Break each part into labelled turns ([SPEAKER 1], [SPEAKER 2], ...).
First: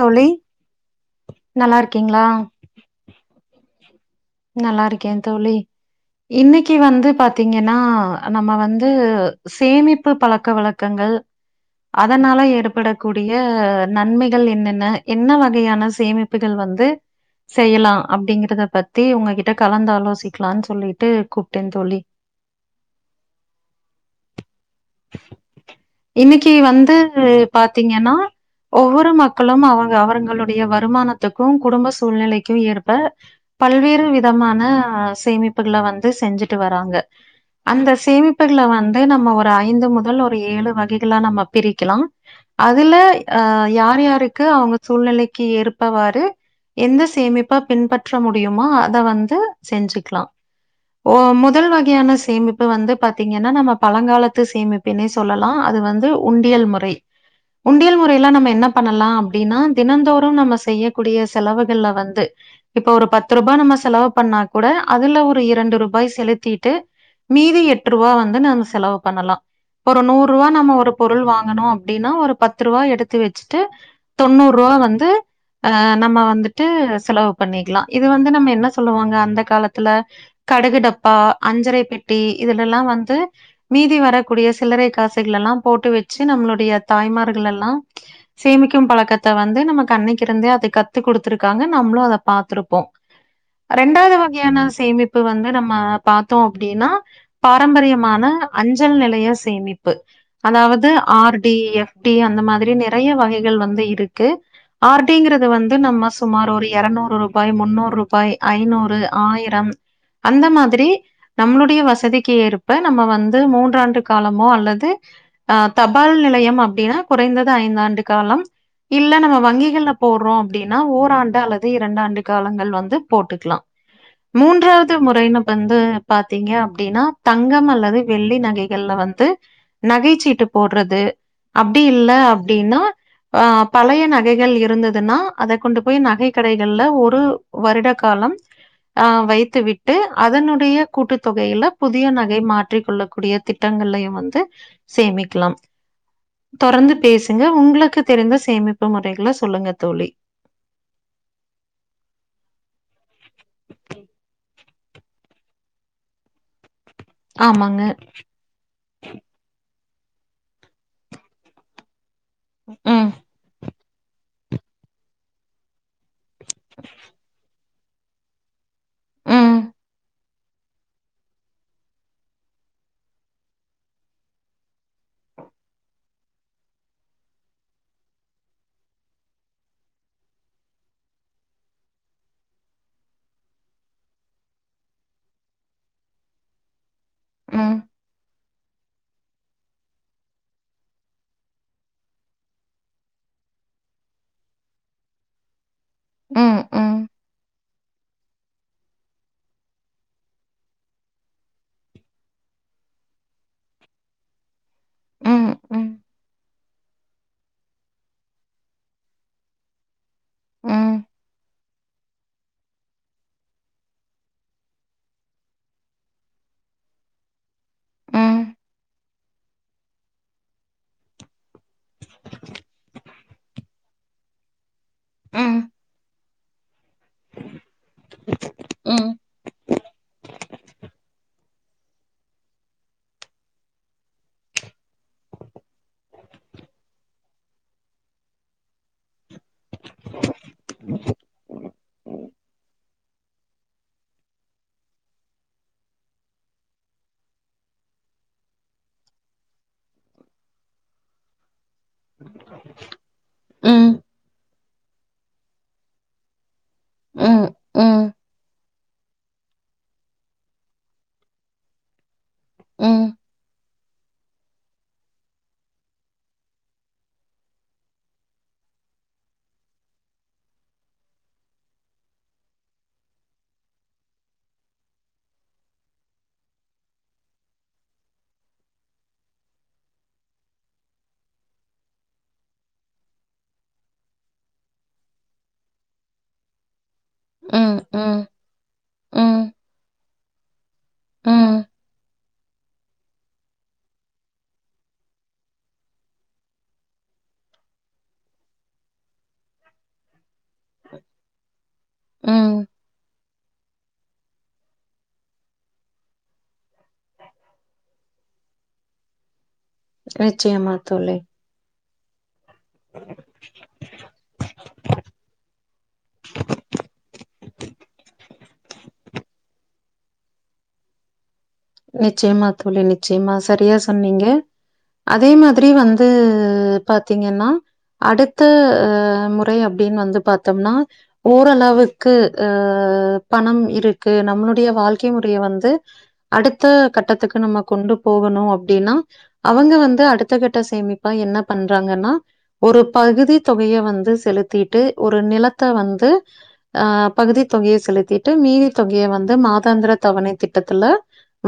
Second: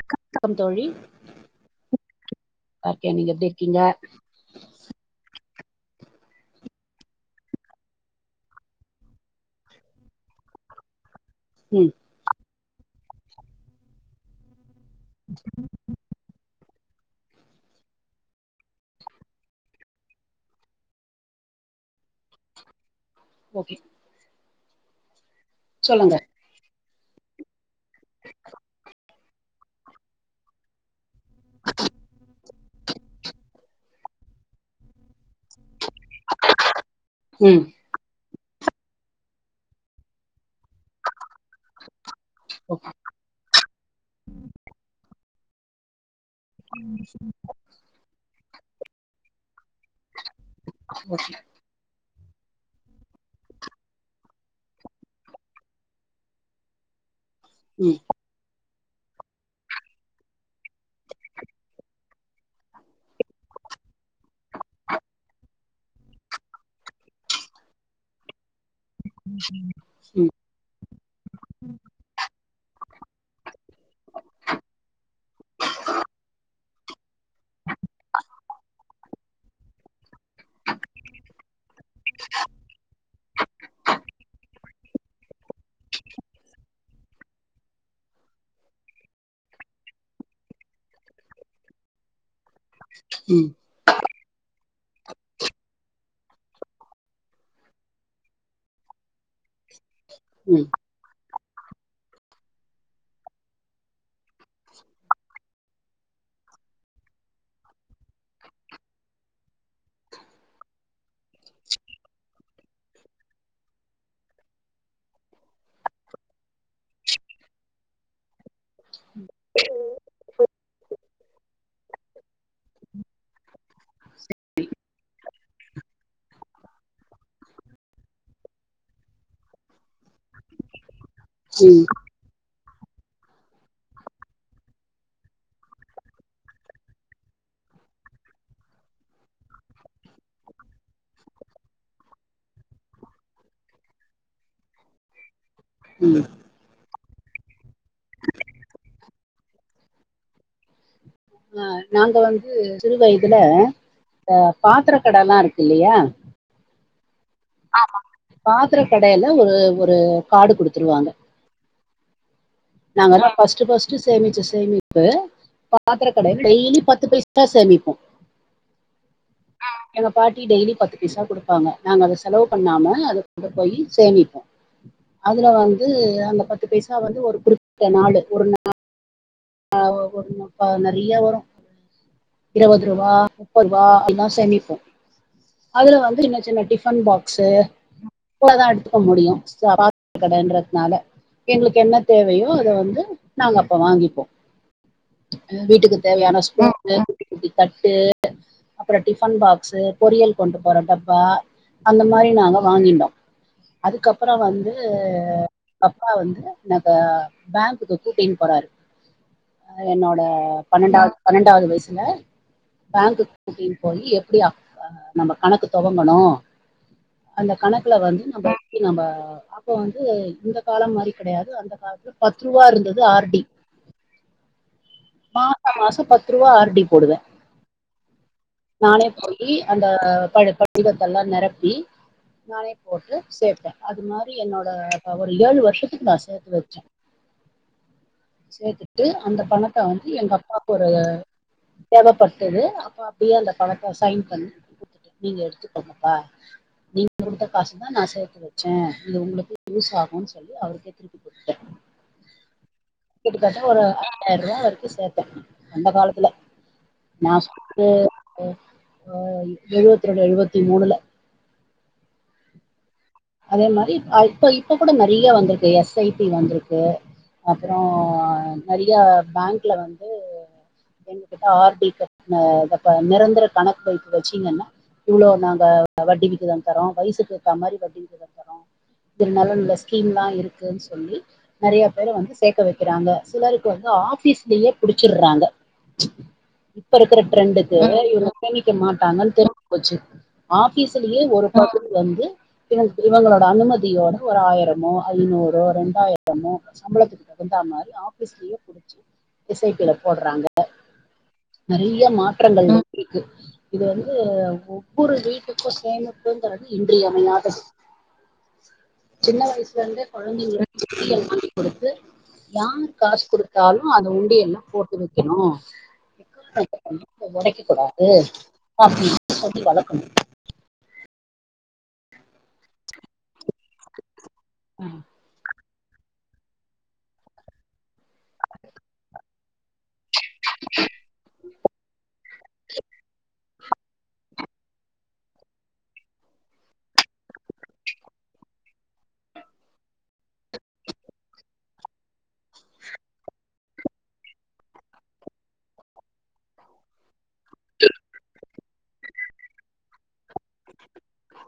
[SPEAKER 1] தோழி
[SPEAKER 2] தோழி
[SPEAKER 1] நல்லா இருக்கீங்களா?
[SPEAKER 2] [inaudible] நீங்க எப்டி இருக்கீங்க
[SPEAKER 1] நல்லா இருக்கே தோழி இன்னைக்கி வந்து பாத்தீங்கன்னா நம்ம வந்து சேமிப்பு பழக்க வழக்கங்கள்
[SPEAKER 2] ம்
[SPEAKER 1] அதனால எற் படக்கூடிய நன்மைகள் என்னென்ன என்ன வகையான சேமிப்புகள் வந்து செய்யலா அப்டிங்கிறத பத் தி உங்ககிட்ட கலந்து ஆலோசிக்கலான் சொல்லிட்டு கூப்ட்டேந் தோழி
[SPEAKER 2] ஓகே சொல்லுங்க
[SPEAKER 1] இன்னைக்கி வந்து [unintelligible] பாத்தீங்கன்னா ஒவ்வொரு மக்களும் அவங்க அவர்ங்களுடைய வருமானத் துக்கு குடும்ப சூழ்நிலைக்கு ஏற்ப பல்வேறு விதமான சேமிப் புகள வந்து செஞ்சுட்டு வராங்க
[SPEAKER 2] ம்
[SPEAKER 1] அந்த சேமி ப்புக்ல வந்து நம்ம ஒரு ஐந்து முதல் ஒரு ஏழு வகைகளா நம்ம பிரிக்கலா
[SPEAKER 2] ஓகே
[SPEAKER 1] அதுல அ யார் யாருக்கு அவுங்க சூழ்நிலைக்கு ஏற்பவாரு எந்த சேமிப்ப பின்பற்ற முடி யுமோ அத வந்து செஞ்சுக்லா ஓ
[SPEAKER 2] ஓகே
[SPEAKER 1] முதல் வகையான சேமிப்பு வந்து பாத்தீங்கன்னா நம்ம பழங்காலத்து சேமிப்பினே சொல்லலா அது வந்து உண்டியல் முறை
[SPEAKER 2] ம்
[SPEAKER 1] உண்டியல் முறையெல்லா நம்ம என்ன பண்ணலா அப்டீனா தினந்தோறும் நம்ம செய்யக்கூடிய செலவுகள்ல வந்து இப்ப ஒரு பத் து ருபா நம்ம செலவு பண்ணா கூட அதுல ஒரு இரண்டு ரூபாய் செலுத்தீட்டு மீதி எட்ரூபா வந்து நம்ம செலவு பண்ணலா ஒரு
[SPEAKER 2] ம்
[SPEAKER 1] நூரூவா நம்ம ஒரு பொருள் வாங்கனோஅப்படின்னா ஒரு பத் துருவா எடுத்து வெச்சுட்டு தொண்ணூருவா வந்து அ நம்ம வந்துட்டு செலவு பண்ணிக்கலா இது வந்து நம்ம என்ன சொல்லுவாங்க அந்த காலத்துல கடுகுடப்பா அஞ்சரை பெட்டி இதில் எல்லா‌ வந்து மீதி வரக்கூடிய சில்லரை காசுகளெல்லா போட்டு வெச்சு நம்ளுடைய தாய்மார்கள் எல்லா சேமிக்கு பழக்கத்த வந்து நமக்கு அன்னைக்கிருந்தே கத்துக்குடுத்திருக்காங்க நம்ளோ அத பாத்துருப்
[SPEAKER 2] ம்
[SPEAKER 1] ரெண்டாவ்து வக்யான சேமிப்பு வந்து நம்ம பாத்தோ அப்டீனா பாரம்பரியமான அஞ்சல் நிலைய சேமிப் பு
[SPEAKER 2] ம்
[SPEAKER 1] அதாவது ஆர் டி எஃப் டி அந்த மாதிரி நிறைய வகைகள் வந்து இருக்கு ஆர்டிங்கிறது வந்து நம்ம சுமார் ஒரு எறநூறு ரூ ய் முன்னூறு ரூபாய் ஐநூறு ஆயிரம் அந்த மாதிரி நம்ளுடைய வசதிக்கு ஏற்ப நம்ம வந்து மூன்றாண்டு காலமோ அல்லது அ தபால் நிலையம் அப்படின்னா குறைந்தது ஐந்தாண்டு காலம் இல்ல நம்ம வங்கிகள்ல போடுறோ அப்படின்னா ஓராண்டு அல்லது இரண்டாண்டு காலங்கள் வந்து போட்டுக்லா மூன்றாவது முறைன்னு வந்து பாத்தீங்க அப்படின்னா தங்கம் அல்லது வெள்ளி நகைகள்ல வந்து நகைசீட்டு போடுறது அப்டி
[SPEAKER 2] ம்
[SPEAKER 1] இல்ல அப்டின்னா அ பழைய நகைகள் இருந்ததுன்னா அத கொண்டு போய் நகை கடைகள்ல ஒரு ஒரு வருட காலம் அ வைத்து விட்டு அதனுடைய கூட்டுத்தொகையில புதிய நகை மாற்றி கொள்ளக்கூடிய திட்டங்கள்ளையும் வந்து சேமிக்கலாம்
[SPEAKER 2] ம்
[SPEAKER 1] தொடர்ந்து பேசுங்க உங்களுக்கு தெரிந்த சேமிப்பு முறைகளை சொல்லுங்க தோழி
[SPEAKER 2] அ நாங்க வந்து சிறு வயதுல அ பாத்திர கட எல்லா இருக்கு இல்லையா
[SPEAKER 1] ஆமாங்க.
[SPEAKER 2] ஆமா பாத்திர கடையில ஒரு ஒரு கார்டு குடுத்துருவாங்க
[SPEAKER 1] ம்,
[SPEAKER 2] நாங்கல்லா ஃபஸ்ட் ஃபஸ் சேமிச்ச சேமிப்பு பாத்திர கடை டெய்லி பத்து பைசா சேமிப் ம்
[SPEAKER 1] ம்,
[SPEAKER 2] எங்க பாட்டி டெய்லி பத்து பைசா குடுப்பாங்க நாங்க அத செலவு பண்ணாம அதை கொண்டு போய் சேமிப்போம் அதுல வந்து அந்த பத்து பைசா வந்து ஒரு கு நாலு ஒரு நாளு அ ஒருப்ப நெறைய வரும் ஒரு இருபது ரூபா முப்பது ரூபா அப்டில்லா சேமிப்போம் அதுல வந்து சின்ன சின்ன டிபன் பாக் ச
[SPEAKER 1] ம்,
[SPEAKER 2] கூட தா எடுத்துக்க முடியும் பாத்திர கடைன்றதுனால எங்களுக்கு என்ன தேவையோ அத வந்து நாங்க அப்ப வாங்கிப்போ வீட்டுக்கு தேவையான
[SPEAKER 1] ம்,
[SPEAKER 2] சோப்பு
[SPEAKER 1] ம்,
[SPEAKER 2] குட்டி குட்டி தட்டு அப்புற டிஃபன் பாக்ஸ்ஸு பொரியல் கொண்டு போற டப்பா அந்த மாதிரி நாங்க வாங்கின்டோ அதுக்கப்புற வந்து
[SPEAKER 1] ம், ம்,
[SPEAKER 2] பப்பா வந்து எனக்கு பேங்க்குக்கு கூட்டீனு போறாரு அத என்னோ அ
[SPEAKER 1] ம்.
[SPEAKER 2] பண்ணன்டாவது பண்ணன்டாவது வயசு ல பேங்க்குக் கூட்டீன் போய் எப்படி நம்ம கணக்கு துவங்கணு அந்த கணக்குல வந்து நம்ம
[SPEAKER 1] ம்
[SPEAKER 2] எப்டி நம அப்ப வந்து இந்த காலம் மாதிரி கிடையாது அந்த காலத்துல பத்து ரூபா இருந்தது ஆர்டி
[SPEAKER 1] ம்
[SPEAKER 2] மாச மாச பத் ருவா ஆர்டி போடுவே நானே
[SPEAKER 1] ம்
[SPEAKER 2] போயி அந்த படி படிவத்தெல்லா நெரப்பி நானே போட்டு சேர்த்தே அது மாதிரி என்னோட ஒரு ஏழு வருஷத்துக்கு நான் சேர்த்து வச்சே சேத்து து அந்த பணத்த வந்து எங்க அப்பாவுக்கு ஒரு தேவபட்டுது அப்ப அப்படியே அந்த பணத்தை சைன் பண்ணி நீங்க எடுத்துக்கோங்கப்பா நீங்க கொடுத்த காசுதா நான் சேர்த்து வச்ச இது உங்களுக்கு யூஸ் ஆகும் சொல்லி அவருக்கே திருப்பி கொடுத்த வீட்டுக்கார் ஒரு
[SPEAKER 1] ம்
[SPEAKER 2] ரெண்டாயிருவா வரைக்கு சேத்த அந்த காலத்துல
[SPEAKER 1] ம் ம்
[SPEAKER 2] மாசத்துக்கு
[SPEAKER 1] ம்
[SPEAKER 2] அ எழுவத்தி ரெண்டு எழுவத்தி மூணுல
[SPEAKER 1] ம்
[SPEAKER 2] அதே மாதிரி இப்ப இப்போ கூட நெறைய வந்திருக்கு எஸ்ஐபி வந்திருக்கு அப்புறம் நெறைய பேங்க்ல வந்து எங்ககிட்ட ஆர்டி கட் நிரந்தர கணக்கு வைப்பு வச்சிங்கன்னா இவ்ளோ நாங்க வட்டிவிகிதம் தரோ வயசுக்கேத்தமாதிரி வட்டி இருந்தாளும் இந்த ஸ்கீம்லா இருக்குன்னு சொல்லி நெறைய பேரு வந்து சேர்க்க வைக்கிறாங்க சிலருக்கு வந்து ஆபீஸ்லயே புடிச்சிர்றாங்க இப்ப இருக்கிற
[SPEAKER 1] ம்
[SPEAKER 2] ட்ரெண்டுக்கு இவங்க [unintelligible] மாட்டாங்கன்
[SPEAKER 1] ம்
[SPEAKER 2] தெரிஞ்சுபோச்சு மா கிசுலயே ஒரு
[SPEAKER 1] ம்
[SPEAKER 2] பக்க வந்து இவங் இவங்களோட அனுமதியோட ஒரு ஆயிரமோ ஐநூறோ ரெண்டாயிரமோ சம்பளத்துக்கு தகுந்தா மாரி ஆபீஸ்லயே புடிச்சு எஸ் ஐ பி-ல போடுறாங்க நெறைய
[SPEAKER 1] ம்
[SPEAKER 2] மாற்றங்கள் கு இது வந்து ஒவ்வொரு வீட்டுக்கு சேமிப்புங்கறது இன்றியமையாதது சின்ன வய சுலருந்தே கொழந்தைங்கல
[SPEAKER 1] நிச்சயமா
[SPEAKER 2] [inaudible]
[SPEAKER 1] தோழி
[SPEAKER 2] சொல்லி கொடுத்து யார் காசு குடுத்தாலு அத உண்டியல்ல போட்டு வைக்கணு உடைக்கக் கூடாது அப்டினு சொல்லி வளக்கனு
[SPEAKER 1] நிச்சயமா தோழி நிச்சயமா ஸ் சரியா சொன்னீங்க
[SPEAKER 2] ஆ
[SPEAKER 1] அதே மா ரி வந்து பாத்தீங்கன்னா அடுத்த அ முறை அப்டின் வந்து பாத்தோம்னா ஓரளவுக்கு அ பணம் இருக்கு நம்மளுடைய வாழ்க்கை முறைய வந்து அடுத்த கட்டத்துக்கு நம்ம கொண்டு போ போனு அப்டின்னா அவங்க வந்து அடுத்த கட்ட சேமிப்பா என்ன பண்றாங்கன்னா ஒரு பகுதி தொகைய வந்து செலுத்திட்டு ஒரு நிலத்த வந்து ஆ பகுதி தொகைய செலுத்திட்டு மீதி தொகைய வந்து மாதாந்திர தவணை திட்டத்துல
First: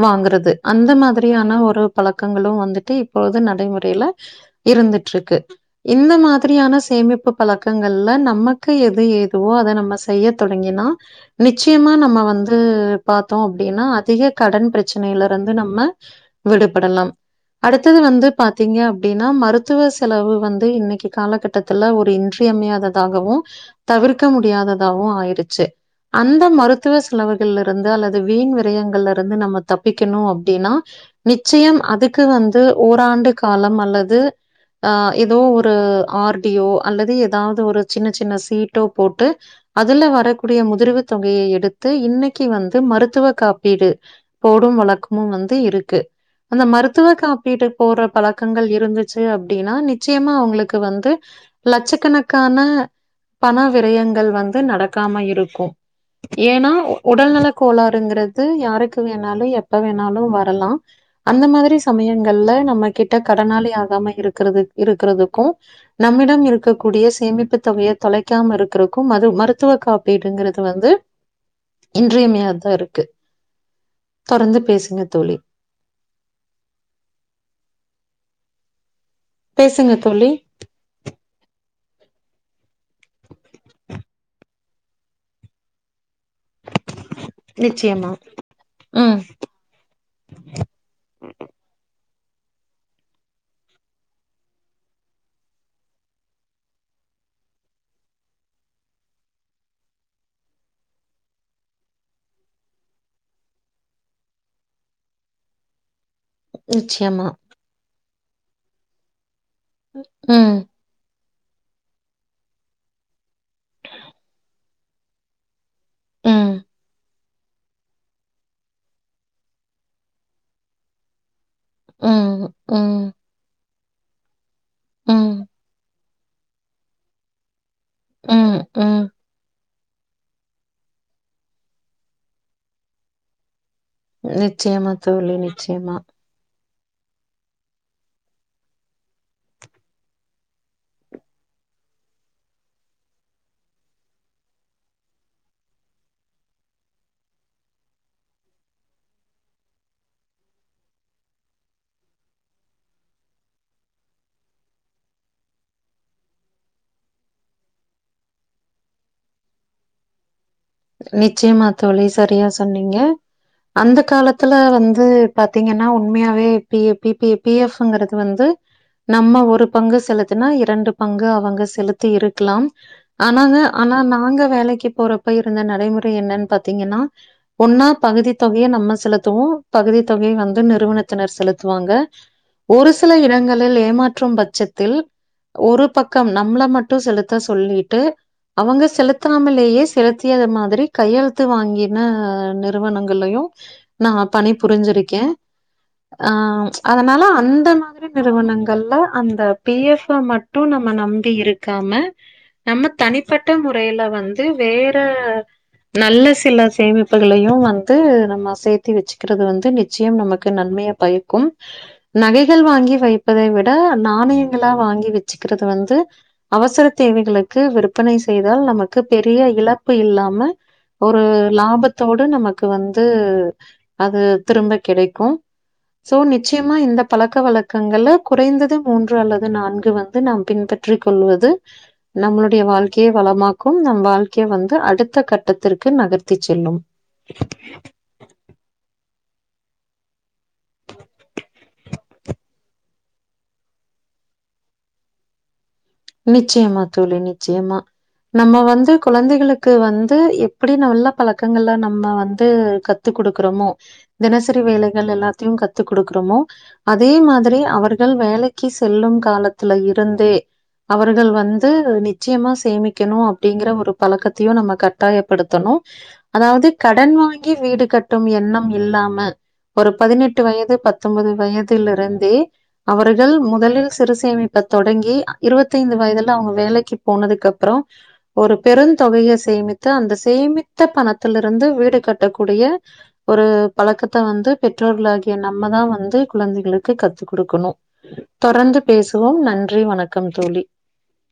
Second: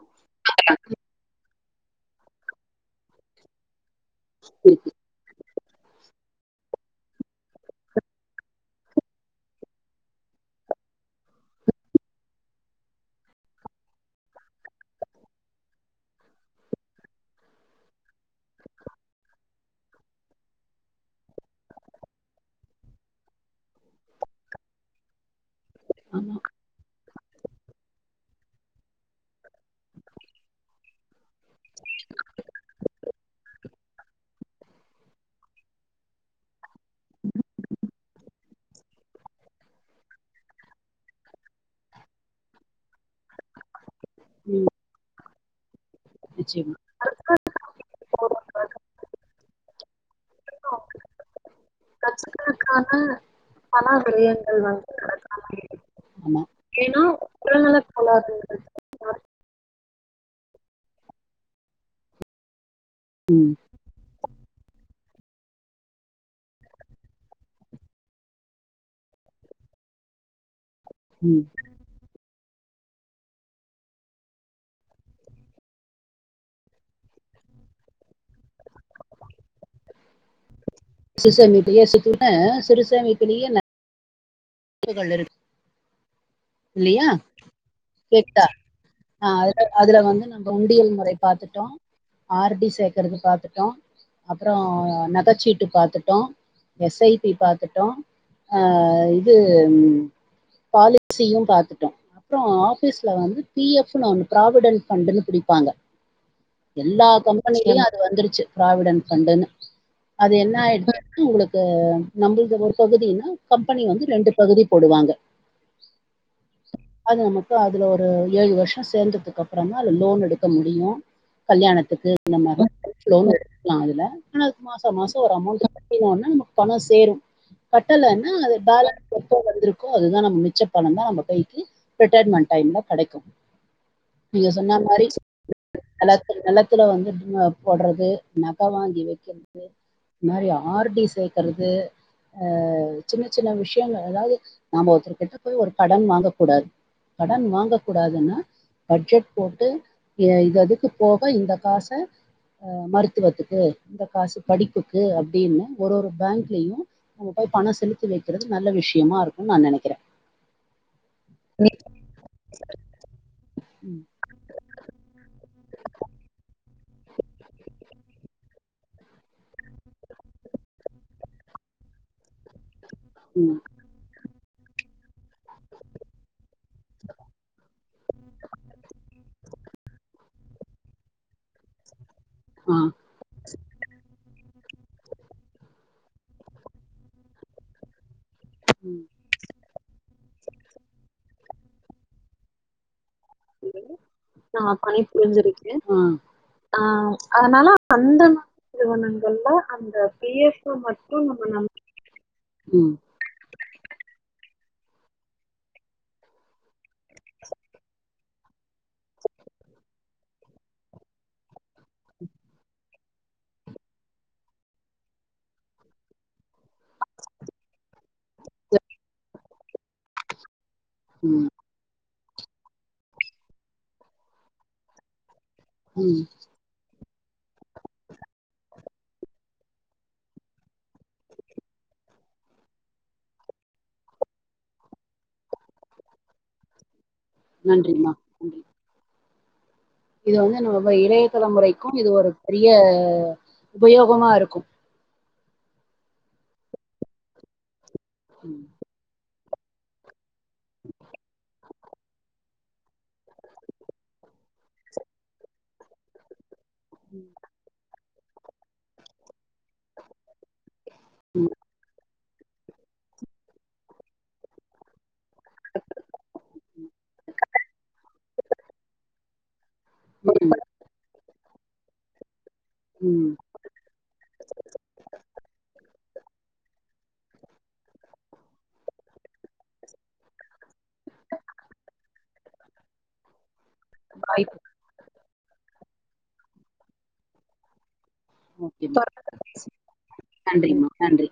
[SPEAKER 1] வாங்கறது அந்த மாதிரியான ஒரு பழக்கங்களு வந்துட்டு இப்பொழுது நடைமுறையில
[SPEAKER 2] இருக்கு
[SPEAKER 1] இருந்துட்ருக்கு இந்த மாதிரியான சேமிப்பு பழக்கங்கள்ல நமக்கு எது ஏதுவோ அத நம்ம செய்ய தொடங்கினா நிச்சயமா நம்ம வந்து பாத்தோ அப்படின்னா அதிக கடன் பிரச்சனையிலருந்து நம்ம விடுபடலாம் அடுத்தது வந்து பாத்தீங்க அப்படின்னா மருத்துவ செலவு வந்து இன்னைக்கு காலகட்டத்துல ஒரு இன்றியமையாததாகவு தவிர்க்க முடியாததாவு ஆயிருச்சு
[SPEAKER 2] ஆமா
[SPEAKER 1] அந்த மருத் த்துவ செலவுகள்ல இருந்து அல்லது வீண் விரயங்கள்ல ருந்து நம்ம தப்பிக்கணு அப்டின்னா நிச்சயம் அதுக்கு வந்து ஓராண்டு காலம் அல்லது ஆ ஏதோ ஒரு ஆர் டி ஓ அல்லது ஏதாவது ஒரு சின்ன சின்ன சீட்டோ போட்டு அதுல வரக்கூடிய முதிர்வு தொகையை எடுத்து இன்னைக்கு வந்து மருத்துவ காப்பீடு
[SPEAKER 2] ம்
[SPEAKER 1] போடும் வழக் மு வந்து இருக்கு அந்த
[SPEAKER 2] நிச்சயமா
[SPEAKER 1] மருத்துவ காப்பீடு போற பழக்கங்கள் இருந்துச்சு அப் அப்டினா நிச்சயமா அவங்களுக்கு வந்து லட்சக்கணக் க்கான
[SPEAKER 2] லட்சக்கணக்கான
[SPEAKER 1] பண விரயங்கள் வந்து நடக்காம இருக்கும் ஏன்னா உடல்நல கோளாறுங்கிறது யாருக்கு வேணாலு எப்ப வேணாலு வரலா அந்த மாதிரி சமயங்கள்ல நமக் கிட்ட
[SPEAKER 2] ம்
[SPEAKER 1] கடனாளி ஆகாம இருக்குறது இருக்குறதுக்கு நம்மிடம் இருக்கக்கூடிய சேமிப்பு தொகைய தொலைக்காம இருக்குறக்கு மது மருத்துவ காப்பீடுங்கற து வந்து
[SPEAKER 2] ம்
[SPEAKER 1] இன்றியமையாது த இருக்கு தொடர்ந்து பேசுங்க தோழி பேசுங்க தோழி
[SPEAKER 2] சிறுசேமிப்பையே [unintelligible] சிறுசேமிப்பிலேயே [unintelligible] இல்லையா
[SPEAKER 1] நிச்சயமா
[SPEAKER 2] கேட்குதா
[SPEAKER 1] ம்
[SPEAKER 2] ஆ அதுல அதுல வந்து நம்ம உண்டியல் முறை பாத்துட்டோ ஆர் டி சேர்க்கறது பாத்தட்டோ அப்புறம் நகச்சீட்டு பாத்தட்டோ எஸ் ஐ பி பாத்துட்டோ ஆ இது பாலி சியூம் பாத்துட்டோ அப்புறம் ஆபீஸ்ல வந்து பி எஃப் னு ஒன்னு ப்ராவிடென்ட் ஃபண்டுன்னு பிடிப்பாங்க எல்லா
[SPEAKER 1] நிச்சயமா
[SPEAKER 2] கம்பனிலயு அ து வந்துருச்சு ப்ராவிடன்ட் ஃபண்டுனு அது
[SPEAKER 1] ம்
[SPEAKER 2] என்ன ஆயிடு உங்களுக் கு நம்மளுது ஒரு பகுதினா கம்பெனி வந்து ரெண்டு பகுதி போடுவாங்க
[SPEAKER 1] உம்
[SPEAKER 2] அது நமக்கு அதுல ஒரு ஏழு வருஷ சேந்ததுக்கு அப்புறம் தா அதுல லோன் எடுக்க முடியு கல்யாணத்துக்கு
[SPEAKER 1] ம்
[SPEAKER 2] நம்ப ஹவுஸ்
[SPEAKER 1] ம்
[SPEAKER 2] லோன் ஆ அதுல ஆ மாசம் மாசம் ஒரு
[SPEAKER 1] ம்
[SPEAKER 2] அமௌண்ட் கட்டினோனா பணம் சேரு கட்டலன்னா அது
[SPEAKER 1] ம் ம்
[SPEAKER 2] பாலான்ஸ் எப்போ வந்துருக் கு அதுதா நம்ம மிச்ச பணம் தா நம்ம கைக்கு ரிட்டர்மெண்ட் டைம்ல கிடைக்கு
[SPEAKER 1] நிச்சயமா தோழி நிச்சயமா
[SPEAKER 2] நிலத்து நிலத்துல வந்து போடுறது நக வாங்கி வைக்கிறது இந்த மாதிரி ஆர்டி சேர்கறது சின்ன சின்ன விஷயங்கள் அதாவது நாம் ஒருத்தர்கிட்ட போய் ஒரு கடன் வாங்கக்கூடாது கடன் வாங்கக்கூடாதுன்னா பட்ஜெட் போட்டு இது அதுக்கு போக இந்த காச அ மருத்துவத்துக்கு இந்த காசு படிப்புக்கு அப்படின்னு ஒரு ஒரு பேங்க்லயு நம்ம போய் பணம் செலுத்தி வைக்கிறது நல்ல விஷயமா இருக்கு நா நினைக்கிறே
[SPEAKER 1] நிச்சயமா தோழி சரியா சொன்னீங்க அந்த
[SPEAKER 2] ம்
[SPEAKER 1] காலத்துல வந்து பாத்தீங்கன்னா உண்மையாவே பி பி ப பி எப்ங்கிறது வந்து நம்ம ஒரு பங்கு செலுத்தினா இரண்டு பங்கு அவங்க செலுத்தி இருக் க்கலா ஆனாங்க
[SPEAKER 2] ம்
[SPEAKER 1] ஆனா நாங்க வேலைக்கு போறப்போ இந்த நடைமுறை என்னன்னு பாத்தீங்கன்னா ஒன்னா பகுதி தொகைய நம்ம செலுத்துவோ பகுதி தொகை வந்து நிறுவனத்தினர் செலுத்துவாங்க
[SPEAKER 2] ஆ
[SPEAKER 1] ஒரு சில இடங்களில் ஏமாற் ற்றும் பட்சத்தில் ஒரு பக்கம் நம்மள மட்டு செலுத்த சொல்லிட்டு அவங்க
[SPEAKER 2] ம்
[SPEAKER 1] செலுத்தாமலேயே செலுத் தியது மாதிரி கையெழுத்து வாங்கின நிறுவனங்க களையு நா பணி
[SPEAKER 2] நா பண்ணி
[SPEAKER 1] புரிஞ்சிருக்கே
[SPEAKER 2] புரிஞ்சிருக்கே
[SPEAKER 1] ஆ
[SPEAKER 2] ஆ
[SPEAKER 1] அதனால அந்த மாதிரி நிறுவனங்கள்ல அந்த
[SPEAKER 2] நிறுவனங்கள்ல
[SPEAKER 1] பி
[SPEAKER 2] அந்த
[SPEAKER 1] எப்
[SPEAKER 2] பி
[SPEAKER 1] மட்டும்
[SPEAKER 2] எஃப்
[SPEAKER 1] நம்ம
[SPEAKER 2] மட்டு
[SPEAKER 1] நம்பி
[SPEAKER 2] நம்ம நம்
[SPEAKER 1] இருக்காம நம்ம
[SPEAKER 2] ம்
[SPEAKER 1] தனிப்பட்ட முறையில வந்து வேர் டு நல்ல சில சேமிப்புகளையு வந்து நம்ம சேத்தி வச்சுக்கிறது வந்து நிச்சயம் நமக்கு நன்மைய பயக்கும் நகைகள் வாங்கி வைப்பதை விட நாணயங்களா வாங்கி வச்சுக்கிறது வந்து அவசர தேவைகளுக்கு விற்பனை செய்தா நமக்கு பெரிய இல்ல ப்பு இல்லாம ஒரு
[SPEAKER 2] ம்
[SPEAKER 1] லாபத் தோட நமக்கு வந்து அது திரும்ப கெடைக்கு சோ
[SPEAKER 2] ம்
[SPEAKER 1] நிச்யமா இந்த பழக்க வழக்கங்க குறைந்தது மூன்று அல்லது நான்கு வந்து நாம் பின்பற்றி கொள்வது நம்மளுடைய வாழ்க்ய வளமாக்கு நம் வாழ்க்ய வந் து அடுத்த கட்டத்திற்கு நகர்த்தி செல்லு
[SPEAKER 2] நன்றி மா நன்றி இத வந்து நம்ம இளைய தலைமுறைக்கு இது ஒரு றிய உபயோகமா இருக்கு
[SPEAKER 1] நிச்சயமா தோழி நிச்சயமா நம்ம
[SPEAKER 2] ம்
[SPEAKER 1] வந்து கொழந்தைகளுக் கு வந்து எப் ப்புடி நல்ல பழக்கங்கல நம் ம்ம வந்து கத்து குடுக்குறமோ தினசரி வேலைகள் எல்லாத்தையு கத்து குடுக்குறமோ அதே மாதுரி அவருக் முதல் வேலக்கி செல்லும் காலத்துல இருந்தே அவர்கள்
[SPEAKER 2] ம்
[SPEAKER 1] வந்து நிச் சியமா சேமிக்கணு அப்டிங்கிற ஒரு பழக்கத்தியு நம்ம கட்டாயப்படுத்தணு அதாவது கடன் வாங்கி வீடு கட்டும் எண்ணம் இல்லாம ஒரு பதினெட்டு
[SPEAKER 2] ம்
[SPEAKER 1] வயது பத்தம்போது வயதில் இருந்தே அவர்கள்
[SPEAKER 2] ம்
[SPEAKER 1] முதலில் சிறு சேமிப்ப தொடங்கி தி இந்த வய்தெல்லா அவுங்க வேலக்கி போனதுக்கு அப்றோ ஒரு பெருந்தொகைய சேமித்தா அந்த சேமித்த பணத்தில்ல இருந்து வீடு கட்டக்கூடிய ஒரு பழக்கத்த வந்து
[SPEAKER 2] வாய்ப்பு
[SPEAKER 1] பெற்றோர்குள் ஆகிய எ நம்மதா வந்து குழந்தைகளுக்கு கத்து குடுக்கணு தொடர்ந்து பேசுவோம் நன்றி வணக்
[SPEAKER 2] நன்றி மா நன்றி